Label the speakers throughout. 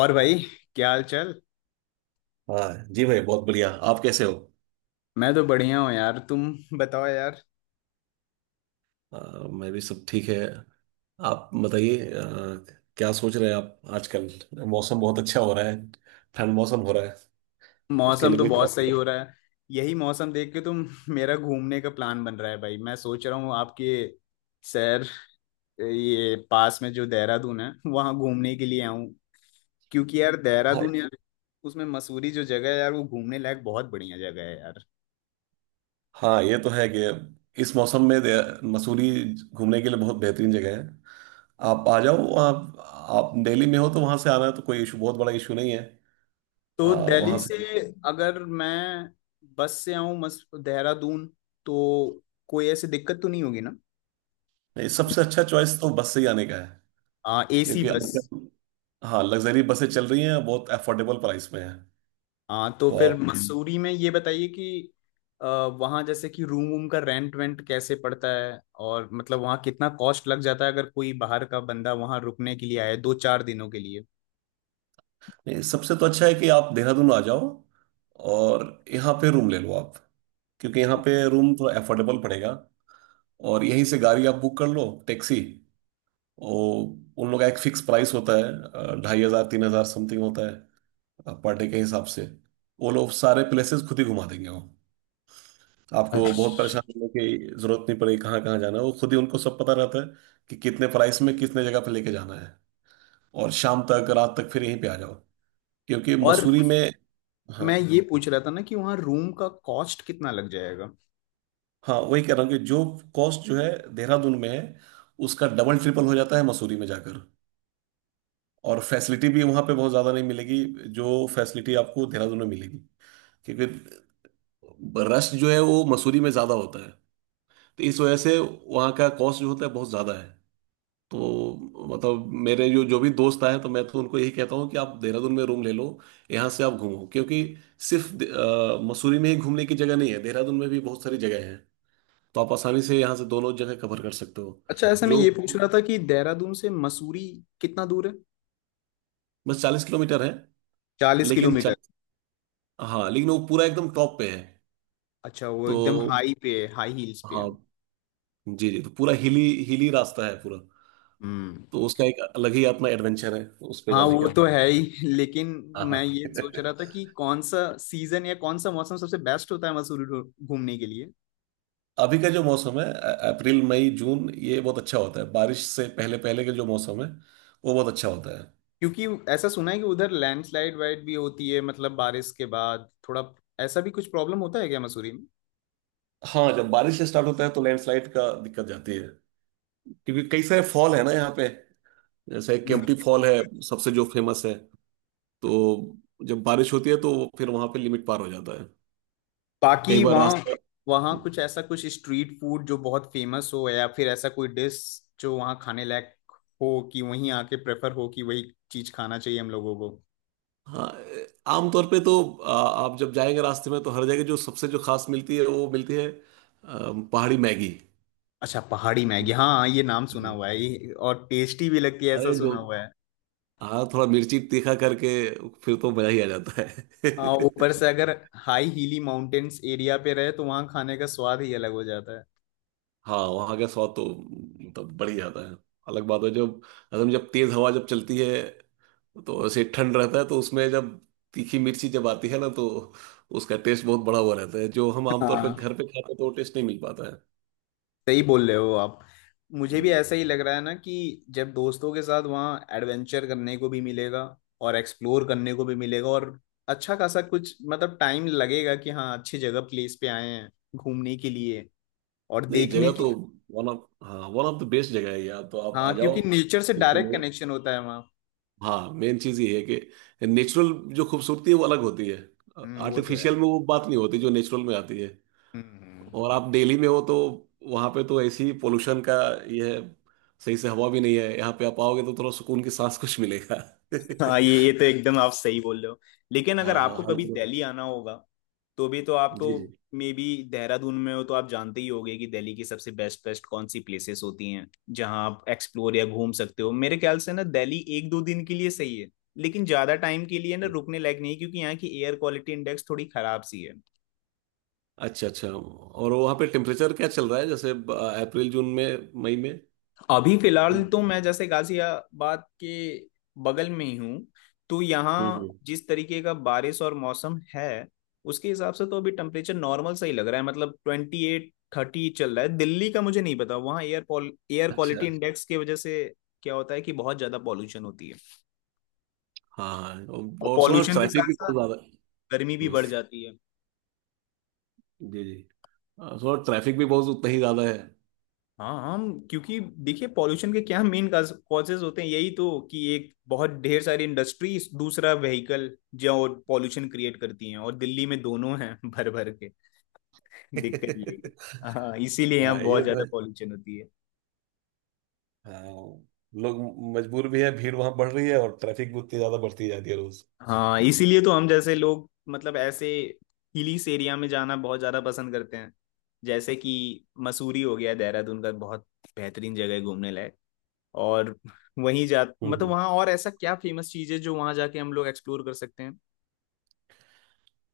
Speaker 1: और भाई, क्या हाल चाल।
Speaker 2: हाँ जी भाई, बहुत बढ़िया। आप कैसे हो?
Speaker 1: मैं तो बढ़िया हूँ यार। तुम बताओ यार।
Speaker 2: अ, मैं भी सब ठीक है। आप बताइए। क्या सोच रहे हैं आप आजकल? मौसम बहुत अच्छा हो रहा है। ठंड मौसम हो रहा है। उसके
Speaker 1: मौसम
Speaker 2: लिए
Speaker 1: तो
Speaker 2: कोई
Speaker 1: बहुत सही
Speaker 2: प्रॉब्लम।
Speaker 1: हो रहा है। यही मौसम देख के तुम मेरा घूमने का प्लान बन रहा है भाई। मैं सोच रहा हूँ आपके शहर, ये पास में जो देहरादून है वहाँ घूमने के लिए आऊँ। क्योंकि यार
Speaker 2: हाँ।
Speaker 1: देहरादून यार, उसमें मसूरी जो जगह है यार, वो घूमने लायक बहुत बढ़िया जगह है यार।
Speaker 2: हाँ ये तो है कि इस मौसम में मसूरी घूमने के लिए बहुत बेहतरीन जगह है। आप आ जाओ। आप दिल्ली में हो तो वहाँ से आना तो कोई इशू, बहुत बड़ा इशू नहीं है।
Speaker 1: तो
Speaker 2: अ,
Speaker 1: दिल्ली
Speaker 2: वहाँ से
Speaker 1: से अगर मैं बस से आऊँ मस देहरादून तो कोई ऐसी दिक्कत तो नहीं होगी ना।
Speaker 2: सबसे अच्छा चॉइस तो बस से ही आने का है,
Speaker 1: एसी
Speaker 2: क्योंकि
Speaker 1: बस।
Speaker 2: आजकल हाँ, लग्जरी बसें चल रही हैं, बहुत अफोर्डेबल प्राइस में है।
Speaker 1: हाँ तो
Speaker 2: तो
Speaker 1: फिर
Speaker 2: आप
Speaker 1: मसूरी में ये बताइए कि अ, वहाँ जैसे कि रूम वूम का रेंट वेंट कैसे पड़ता है, और मतलब वहाँ कितना कॉस्ट लग जाता है अगर कोई बाहर का बंदा वहाँ रुकने के लिए आए दो चार दिनों के लिए।
Speaker 2: नहीं, सबसे तो अच्छा है कि आप देहरादून आ जाओ और यहाँ पे रूम ले लो आप, क्योंकि यहाँ पे रूम थोड़ा अफोर्डेबल पड़ेगा। और यहीं से गाड़ी आप बुक कर लो, टैक्सी। और उन लोग का एक फिक्स प्राइस होता है, 2,500 3,000 समथिंग होता है पर डे के हिसाब से। वो लोग सारे प्लेसेस खुद ही घुमा देंगे वो। आपको बहुत
Speaker 1: अच्छा।
Speaker 2: परेशान होने की जरूरत नहीं पड़ेगी, कहाँ कहाँ जाना है वो खुद ही, उनको सब पता रहता है कि कितने प्राइस में कितने जगह पे लेके जाना है। और शाम तक, रात तक फिर यहीं पे आ जाओ, क्योंकि
Speaker 1: और
Speaker 2: मसूरी में। हाँ,
Speaker 1: मैं ये पूछ रहा था ना कि वहाँ रूम का कॉस्ट कितना लग जाएगा।
Speaker 2: हाँ वही कह रहा हूँ कि जो कॉस्ट जो है देहरादून में है, उसका डबल ट्रिपल हो जाता है मसूरी में जाकर। और फैसिलिटी भी वहाँ पे बहुत ज़्यादा नहीं मिलेगी जो फैसिलिटी आपको देहरादून में मिलेगी, क्योंकि रश जो है वो मसूरी में ज़्यादा होता है। तो इस वजह से वहाँ का कॉस्ट जो होता है बहुत ज़्यादा है। तो मतलब मेरे जो जो भी दोस्त आए तो मैं तो उनको यही कहता हूँ कि आप देहरादून में रूम ले लो। यहाँ से आप घूमो, क्योंकि सिर्फ मसूरी में ही घूमने की जगह नहीं है, देहरादून में भी बहुत सारी जगह है। तो आप आसानी से यहाँ से दोनों जगह कवर कर सकते हो।
Speaker 1: अच्छा, ऐसे मैं
Speaker 2: जो
Speaker 1: ये पूछ रहा था कि देहरादून से मसूरी कितना दूर है।
Speaker 2: बस 40 किलोमीटर है।
Speaker 1: चालीस
Speaker 2: लेकिन
Speaker 1: किलोमीटर
Speaker 2: 40, हाँ लेकिन वो पूरा एकदम टॉप पे है
Speaker 1: अच्छा, वो एकदम
Speaker 2: तो।
Speaker 1: हाई पे है, हाई हील्स पे है।
Speaker 2: हाँ, जी जी तो पूरा हिली, हिली रास्ता है पूरा।
Speaker 1: हम्म।
Speaker 2: तो उसका एक अलग ही अपना एडवेंचर है उस पे
Speaker 1: हाँ
Speaker 2: जाने
Speaker 1: वो
Speaker 2: का।
Speaker 1: तो है ही, लेकिन
Speaker 2: हाँ हाँ।
Speaker 1: मैं ये सोच रहा था कि कौन सा सीजन या कौन सा मौसम सबसे बेस्ट होता है मसूरी घूमने के लिए।
Speaker 2: अभी का जो मौसम है, अप्रैल मई जून ये बहुत अच्छा होता है, बारिश से पहले पहले का जो मौसम है वो बहुत अच्छा होता है।
Speaker 1: क्योंकि ऐसा सुना है कि उधर लैंडस्लाइड वाइड भी होती है, मतलब बारिश के बाद थोड़ा ऐसा भी कुछ प्रॉब्लम होता है क्या मसूरी में।
Speaker 2: हाँ, जब बारिश स्टार्ट होता है तो लैंडस्लाइड का दिक्कत जाती है, क्योंकि कई सारे फॉल है ना यहाँ पे, जैसे
Speaker 1: हम्म।
Speaker 2: केम्प्टी फॉल है, सबसे जो फेमस है। तो जब बारिश होती है तो फिर वहां पे लिमिट पार हो जाता है, कई
Speaker 1: बाकी
Speaker 2: बार
Speaker 1: वहाँ,
Speaker 2: रास्ता।
Speaker 1: वहाँ कुछ ऐसा कुछ स्ट्रीट फूड जो बहुत फेमस हो, या फिर ऐसा कोई डिश जो वहाँ खाने लायक हो कि वहीं आके प्रेफर हो कि वही चीज खाना चाहिए हम लोगों को।
Speaker 2: हाँ आमतौर पे तो आप जब जाएंगे रास्ते में तो हर जगह जो सबसे जो खास मिलती है वो मिलती है, पहाड़ी मैगी।
Speaker 1: अच्छा, पहाड़ी मैगी, हाँ ये नाम सुना
Speaker 2: हम्म।
Speaker 1: हुआ है और टेस्टी भी लगती है, ऐसा
Speaker 2: अरे जो,
Speaker 1: सुना हुआ है।
Speaker 2: हाँ थोड़ा मिर्ची तीखा करके फिर तो मजा ही आ जाता है।
Speaker 1: हाँ, ऊपर से अगर हाई हीली माउंटेन्स एरिया पे रहे तो वहाँ खाने का स्वाद ही अलग हो जाता है।
Speaker 2: हाँ वहाँ का स्वाद तो मतलब बढ़ ही जाता है। अलग बात है जब असम, जब तेज हवा जब चलती है तो ऐसे ठंड रहता है, तो उसमें जब तीखी मिर्ची जब आती है ना तो उसका टेस्ट बहुत बड़ा हुआ रहता है। जो हम आमतौर पर
Speaker 1: हाँ,
Speaker 2: घर पे खाते हैं तो वो टेस्ट नहीं मिल पाता है।
Speaker 1: सही बोल रहे हो आप। मुझे भी
Speaker 2: हम्म।
Speaker 1: ऐसा ही लग रहा है ना कि जब दोस्तों के साथ वहाँ एडवेंचर करने को भी मिलेगा और एक्सप्लोर करने को भी मिलेगा, और अच्छा खासा कुछ मतलब टाइम लगेगा कि हाँ अच्छी जगह प्लेस पे आए हैं घूमने के लिए और
Speaker 2: नहीं,
Speaker 1: देखने
Speaker 2: जगह
Speaker 1: की।
Speaker 2: तो वन ऑफ, हाँ वन ऑफ द बेस्ट जगह है यार, तो आप आ
Speaker 1: हाँ,
Speaker 2: जाओ,
Speaker 1: क्योंकि नेचर से
Speaker 2: टेंशन
Speaker 1: डायरेक्ट
Speaker 2: नहीं है।
Speaker 1: कनेक्शन होता है वहाँ।
Speaker 2: हाँ मेन चीज़ ये है कि नेचुरल जो खूबसूरती है वो अलग होती है।
Speaker 1: वो तो है।
Speaker 2: आर्टिफिशियल में वो बात नहीं होती जो नेचुरल में आती है।
Speaker 1: हम्म। हम्म।
Speaker 2: और आप दिल्ली में हो तो वहां पे तो ऐसी पोल्यूशन का ये है, सही से हवा भी नहीं है। यहाँ पे आप आओगे तो थोड़ा सुकून की सांस कुछ मिलेगा।
Speaker 1: हाँ ये तो एकदम आप सही बोल रहे हो। लेकिन अगर
Speaker 2: हाँ,
Speaker 1: आपको
Speaker 2: हर
Speaker 1: कभी
Speaker 2: तरफ।
Speaker 1: दिल्ली आना होगा तो भी तो आप
Speaker 2: जी जी।
Speaker 1: तो, मे बी देहरादून में हो तो आप जानते ही होंगे कि दिल्ली की सबसे बेस्ट बेस्ट कौन सी प्लेसेस होती हैं जहां आप एक्सप्लोर या घूम सकते हो। मेरे ख्याल से ना दिल्ली एक दो दिन के लिए सही है, लेकिन ज्यादा टाइम के लिए ना रुकने लायक नहीं है, क्योंकि यहाँ की एयर क्वालिटी इंडेक्स थोड़ी खराब सी है।
Speaker 2: अच्छा अच्छा, और वहाँ पे टेम्परेचर क्या चल रहा है, जैसे अप्रैल, जून में, मई में?
Speaker 1: अभी फिलहाल तो मैं जैसे गाजियाबाद के बगल में ही हूँ, तो
Speaker 2: हम्म
Speaker 1: यहाँ
Speaker 2: हम्म।
Speaker 1: जिस तरीके का बारिश और मौसम है, उसके हिसाब से तो अभी टेम्परेचर नॉर्मल सा ही लग रहा है, मतलब 28 30 चल रहा है। दिल्ली का मुझे नहीं पता, वहाँ एयर एयर
Speaker 2: अच्छा,
Speaker 1: क्वालिटी इंडेक्स की वजह से क्या होता है कि बहुत ज्यादा पॉल्यूशन होती है।
Speaker 2: हाँ हाँ।
Speaker 1: और
Speaker 2: और सुना
Speaker 1: पॉल्यूशन के
Speaker 2: ट्रैफिक
Speaker 1: साथ
Speaker 2: भी
Speaker 1: साथ
Speaker 2: बहुत ज्यादा है।
Speaker 1: गर्मी भी
Speaker 2: हम्म।
Speaker 1: बढ़ जाती है।
Speaker 2: जी जी। और सुना ट्रैफिक भी बहुत उतना ही ज्यादा है।
Speaker 1: हाँ हम, क्योंकि देखिए पॉल्यूशन के क्या मेन कॉजेज होते हैं, यही तो कि एक बहुत ढेर सारी इंडस्ट्री, दूसरा व्हीकल जो पॉल्यूशन क्रिएट करती हैं, और दिल्ली में दोनों हैं भर भर के। दिक्कत यही है। हाँ, इसीलिए
Speaker 2: हाँ
Speaker 1: यहाँ
Speaker 2: ये
Speaker 1: बहुत
Speaker 2: तो
Speaker 1: ज्यादा
Speaker 2: है।
Speaker 1: पॉल्यूशन होती है।
Speaker 2: हाँ, लोग मजबूर भी है, भीड़ वहां बढ़ रही है और ट्रैफिक भी उतनी ज्यादा बढ़ती जाती है रोज।
Speaker 1: हाँ, इसीलिए तो हम जैसे लोग मतलब ऐसे हिलीस एरिया में जाना बहुत ज्यादा पसंद करते हैं, जैसे कि मसूरी हो गया, देहरादून का बहुत बेहतरीन जगह है घूमने लायक। और वहीं जा मतलब
Speaker 2: हम्म।
Speaker 1: वहाँ और ऐसा क्या फेमस चीज है जो वहाँ जाके हम लोग एक्सप्लोर कर सकते हैं।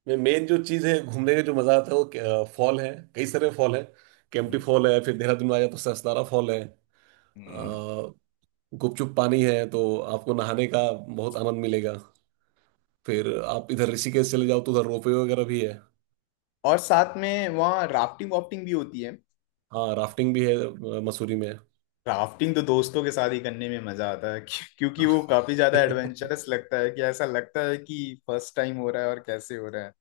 Speaker 2: मैं मेन जो चीज है, घूमने का जो मजा आता है वो फॉल है, कई सारे फॉल है। केम्प्टी
Speaker 1: हम्म।
Speaker 2: फॉल है, फिर देहरादून में आ जाए तो ससनारा फॉल है। अ,
Speaker 1: हम्म।
Speaker 2: गुपचुप पानी है तो आपको नहाने का बहुत आनंद मिलेगा। फिर आप इधर ऋषिकेश चले जाओ तो उधर रोपवे वगैरह भी है।
Speaker 1: और साथ में वहाँ राफ्टिंग वाफ्टिंग भी होती है।
Speaker 2: हाँ राफ्टिंग भी है, मसूरी में।
Speaker 1: राफ्टिंग तो दोस्तों के साथ ही करने में मजा आता है क्योंकि
Speaker 2: हाँ।
Speaker 1: वो काफी ज्यादा एडवेंचरस लगता है, कि ऐसा लगता है कि फर्स्ट टाइम हो रहा है और कैसे हो रहा है।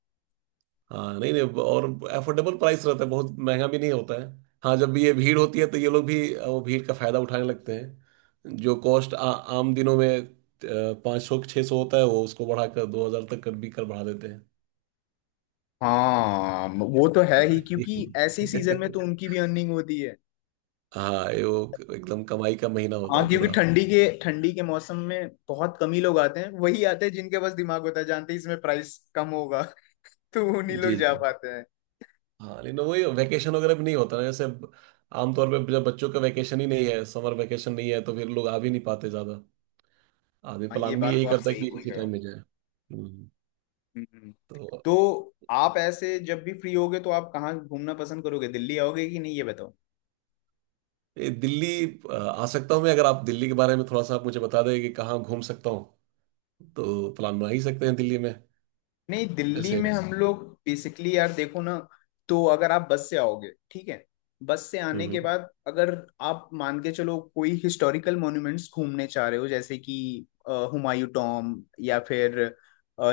Speaker 2: हाँ नहीं नहीं, और अफोर्डेबल प्राइस रहता है, बहुत महंगा भी नहीं होता है। हाँ जब भी ये भीड़ होती है तो ये लोग भी, वो भीड़ का फायदा उठाने लगते हैं। जो कॉस्ट आम दिनों में 500 600 होता है वो उसको बढ़ाकर 2,000 तक कर बढ़ा देते हैं।
Speaker 1: हाँ वो तो है ही,
Speaker 2: हाँ।
Speaker 1: क्योंकि ऐसे सीजन में तो उनकी भी अर्निंग होती है।
Speaker 2: हाँ, ये वो एकदम कमाई का महीना होता
Speaker 1: हाँ,
Speaker 2: है
Speaker 1: क्योंकि
Speaker 2: पूरा।
Speaker 1: ठंडी के मौसम में बहुत कम ही लोग आते हैं, वही आते हैं जिनके पास दिमाग होता है, जानते हैं इसमें प्राइस कम होगा तो उन्हीं लोग
Speaker 2: जी जी।
Speaker 1: जा पाते हैं।
Speaker 2: हाँ लेकिन वही वैकेशन वगैरह भी नहीं होता ना, जैसे आमतौर पे जब बच्चों का वैकेशन ही नहीं है, समर वैकेशन नहीं है, तो फिर लोग आ भी नहीं पाते ज़्यादा। आदमी
Speaker 1: हाँ ये
Speaker 2: प्लान भी
Speaker 1: बात तो
Speaker 2: यही
Speaker 1: आप
Speaker 2: करता है
Speaker 1: सही
Speaker 2: कि
Speaker 1: बोल
Speaker 2: इसी
Speaker 1: रहे
Speaker 2: टाइम
Speaker 1: हो।
Speaker 2: में जाए।
Speaker 1: हम्म।
Speaker 2: तो
Speaker 1: तो आप ऐसे जब भी फ्री होगे तो आप कहाँ घूमना पसंद करोगे, दिल्ली आओगे कि नहीं, ये बताओ।
Speaker 2: ये दिल्ली, आ सकता हूँ मैं, अगर आप दिल्ली के बारे में थोड़ा सा आप मुझे बता दें कि कहाँ घूम सकता हूँ, तो प्लान बना ही सकते हैं दिल्ली में।
Speaker 1: नहीं, दिल्ली
Speaker 2: जैसे।
Speaker 1: में हम लोग बेसिकली यार देखो ना, तो अगर आप बस से आओगे, ठीक है, बस से आने के
Speaker 2: हम्म।
Speaker 1: बाद अगर आप मान के चलो कोई हिस्टोरिकल मॉन्यूमेंट्स घूमने चाह रहे हो, जैसे कि हुमायूं टॉम, या फिर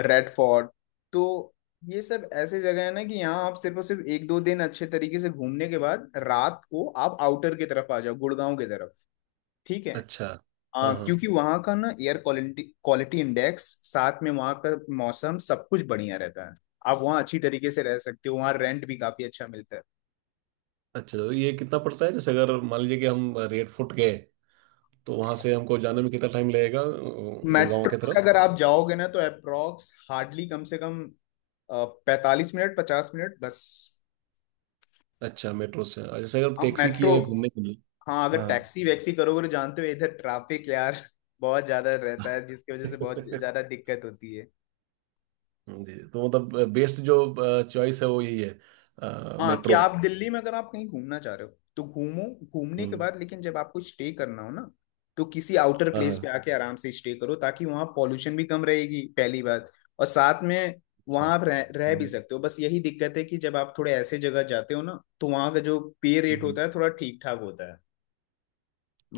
Speaker 1: रेड फोर्ट, तो ये सब ऐसे जगह है ना कि यहाँ आप सिर्फ और सिर्फ एक दो दिन अच्छे तरीके से घूमने के बाद रात को आप आउटर की तरफ आ जाओ, गुड़गांव की तरफ। ठीक है,
Speaker 2: अच्छा। हाँ हाँ।
Speaker 1: क्योंकि वहाँ का ना एयर क्वालिटी क्वालिटी इंडेक्स, साथ में वहाँ का मौसम सब कुछ बढ़िया रहता है, आप वहाँ अच्छी तरीके से रह सकते हो, वहाँ रेंट भी काफी अच्छा मिलता है।
Speaker 2: अच्छा तो ये कितना पड़ता है, जैसे अगर मान लीजिए कि हम रेड फुट गए, तो वहाँ से हमको जाने में कितना टाइम लगेगा गुड़गांव
Speaker 1: मेट्रो
Speaker 2: की
Speaker 1: से
Speaker 2: तरफ?
Speaker 1: अगर आप जाओगे ना तो अप्रोक्स हार्डली कम से कम 45 मिनट 50 मिनट बस।
Speaker 2: अच्छा मेट्रो से। और जैसे अगर
Speaker 1: हम
Speaker 2: टैक्सी की
Speaker 1: मेट्रो।
Speaker 2: है घूमने के लिए?
Speaker 1: हाँ अगर
Speaker 2: हाँ।
Speaker 1: टैक्सी वैक्सी करोगे तो जानते हो इधर ट्रैफिक यार बहुत ज्यादा रहता है, जिसकी वजह से बहुत ज्यादा दिक्कत होती है।
Speaker 2: जी, तो मतलब बेस्ट जो चॉइस है वो यही है
Speaker 1: हाँ, कि
Speaker 2: मेट्रो।
Speaker 1: आप दिल्ली में अगर आप कहीं घूमना चाह रहे हो तो घूमो, घूमने के
Speaker 2: हम्म।
Speaker 1: बाद लेकिन जब आपको स्टे करना हो ना तो किसी आउटर
Speaker 2: हाँ
Speaker 1: प्लेस
Speaker 2: हाँ।
Speaker 1: पे आके आराम से स्टे करो, ताकि वहाँ पॉल्यूशन भी कम रहेगी पहली बात, और साथ में
Speaker 2: अच्छा,
Speaker 1: वहाँ आप रह भी
Speaker 2: हम्म,
Speaker 1: सकते हो। बस यही दिक्कत है कि जब आप थोड़े ऐसे जगह जाते हो ना तो वहाँ का जो पे रेट
Speaker 2: हम्म।
Speaker 1: होता है थोड़ा ठीक ठाक होता है।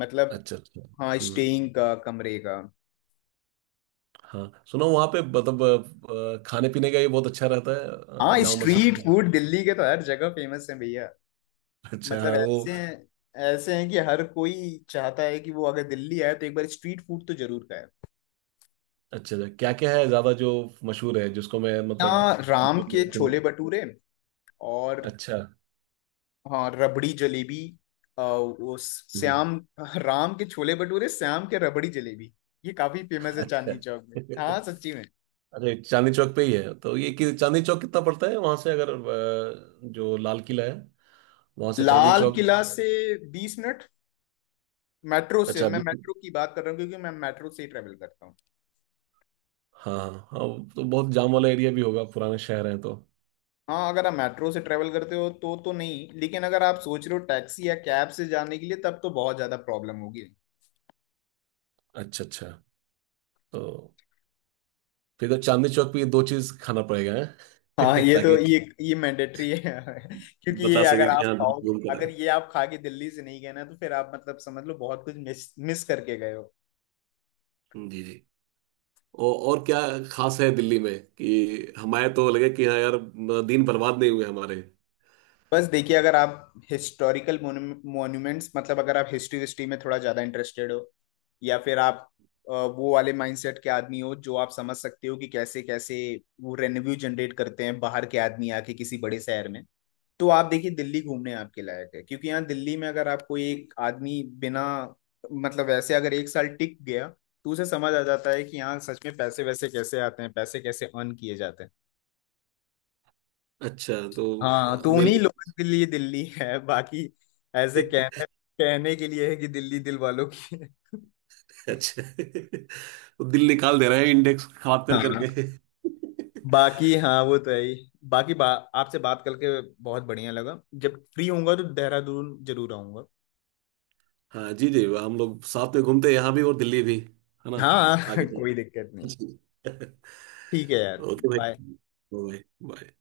Speaker 1: मतलब,
Speaker 2: अच्छा अच्छा।
Speaker 1: हाँ
Speaker 2: हम्म।
Speaker 1: स्टेइंग का, कमरे का।
Speaker 2: हाँ सुनो, वहाँ पे मतलब खाने पीने का ये बहुत अच्छा रहता है?
Speaker 1: हाँ,
Speaker 2: जामा मस्जिद
Speaker 1: स्ट्रीट
Speaker 2: का?
Speaker 1: फूड दिल्ली के तो हर जगह फेमस है भैया।
Speaker 2: अच्छा,
Speaker 1: मतलब
Speaker 2: हाँ वो।
Speaker 1: ऐसे हैं, ऐसे हैं कि हर कोई चाहता है कि वो अगर दिल्ली आए तो एक बार स्ट्रीट फूड तो जरूर खाए।
Speaker 2: अच्छा अच्छा, क्या क्या है ज्यादा जो मशहूर है, जिसको मैं
Speaker 1: यहाँ राम के छोले
Speaker 2: मतलब?
Speaker 1: भटूरे, और
Speaker 2: अच्छा।
Speaker 1: हाँ, रबड़ी जलेबी, वो
Speaker 2: हम्म।
Speaker 1: श्याम, राम के छोले भटूरे, श्याम के रबड़ी जलेबी, ये काफी फेमस है
Speaker 2: अच्छा।
Speaker 1: चांदनी चौक में। हाँ सच्ची में।
Speaker 2: अरे चांदनी चौक पे ही है? तो ये कि चांदनी चौक कितना पड़ता है वहां से, अगर जो लाल किला है वहां से चांदनी
Speaker 1: लाल
Speaker 2: चौक?
Speaker 1: किला से 20 मिनट मेट्रो से।
Speaker 2: अच्छा,
Speaker 1: मैं
Speaker 2: अभी तो,
Speaker 1: मेट्रो की बात कर रहा हूँ, क्योंकि मैं मेट्रो से ही ट्रेवल करता हूँ।
Speaker 2: हाँ हाँ हाँ, तो बहुत जाम वाला एरिया भी होगा, पुराने शहर है तो।
Speaker 1: हाँ अगर आप मेट्रो से ट्रेवल करते हो तो नहीं, लेकिन अगर आप सोच रहे हो टैक्सी या कैब से जाने के लिए, तब तो बहुत ज्यादा प्रॉब्लम होगी।
Speaker 2: अच्छा अच्छा। तो फिर तो चांदनी चौक पे ये दो चीज खाना पड़ेगा
Speaker 1: हाँ
Speaker 2: हैं?
Speaker 1: ये तो,
Speaker 2: ताकि
Speaker 1: ये मैंडेटरी है। क्योंकि ये
Speaker 2: बता
Speaker 1: अगर
Speaker 2: सके कि
Speaker 1: आप
Speaker 2: यहाँ अच्छा
Speaker 1: खाओगे,
Speaker 2: घूम कर
Speaker 1: अगर
Speaker 2: आए।
Speaker 1: ये आप खा के दिल्ली से नहीं गए ना, तो फिर आप मतलब समझ लो बहुत कुछ मिस मिस करके गए हो।
Speaker 2: जी जी। और क्या खास है दिल्ली में, कि हमारे तो लगे कि हाँ यार, दिन बर्बाद नहीं हुए हमारे।
Speaker 1: बस देखिए अगर आप हिस्टोरिकल मॉन्यूमेंट्स, मतलब अगर आप हिस्ट्री हिस्ट्री में थोड़ा ज़्यादा इंटरेस्टेड हो, या फिर आप वो वाले माइंडसेट के आदमी हो, जो आप समझ सकते हो कि कैसे कैसे वो रेवेन्यू जनरेट करते हैं बाहर के आदमी आके किसी बड़े शहर में, तो आप देखिए दिल्ली घूमने आपके लायक है। क्योंकि यहाँ दिल्ली में अगर आप कोई एक आदमी बिना, मतलब वैसे अगर एक साल टिक गया तो उसे समझ आ जाता है कि यहाँ सच में पैसे वैसे कैसे आते हैं, पैसे कैसे अर्न किए जाते हैं।
Speaker 2: अच्छा तो
Speaker 1: हाँ तो उन्हीं
Speaker 2: मेले।
Speaker 1: लोगों के लिए दिल्ली है, बाकी ऐसे कहने कहने के लिए है कि दिल्ली दिल वालों की है।
Speaker 2: अच्छा तो दिल निकाल दे रहे हैं इंडेक्स खराब कर
Speaker 1: हाँ,
Speaker 2: करके।
Speaker 1: बाकी हाँ वो तो है ही। बाकी आपसे बात करके बहुत बढ़िया लगा, जब फ्री होऊंगा तो देहरादून जरूर आऊंगा।
Speaker 2: हाँ जी जी, हम लोग साथ में घूमते हैं, यहाँ भी और दिल्ली भी, है ना?
Speaker 1: हाँ
Speaker 2: आगे।
Speaker 1: कोई दिक्कत नहीं।
Speaker 2: जी।
Speaker 1: ठीक है यार,
Speaker 2: ओके भाई,
Speaker 1: बाय।
Speaker 2: बाय। बाय।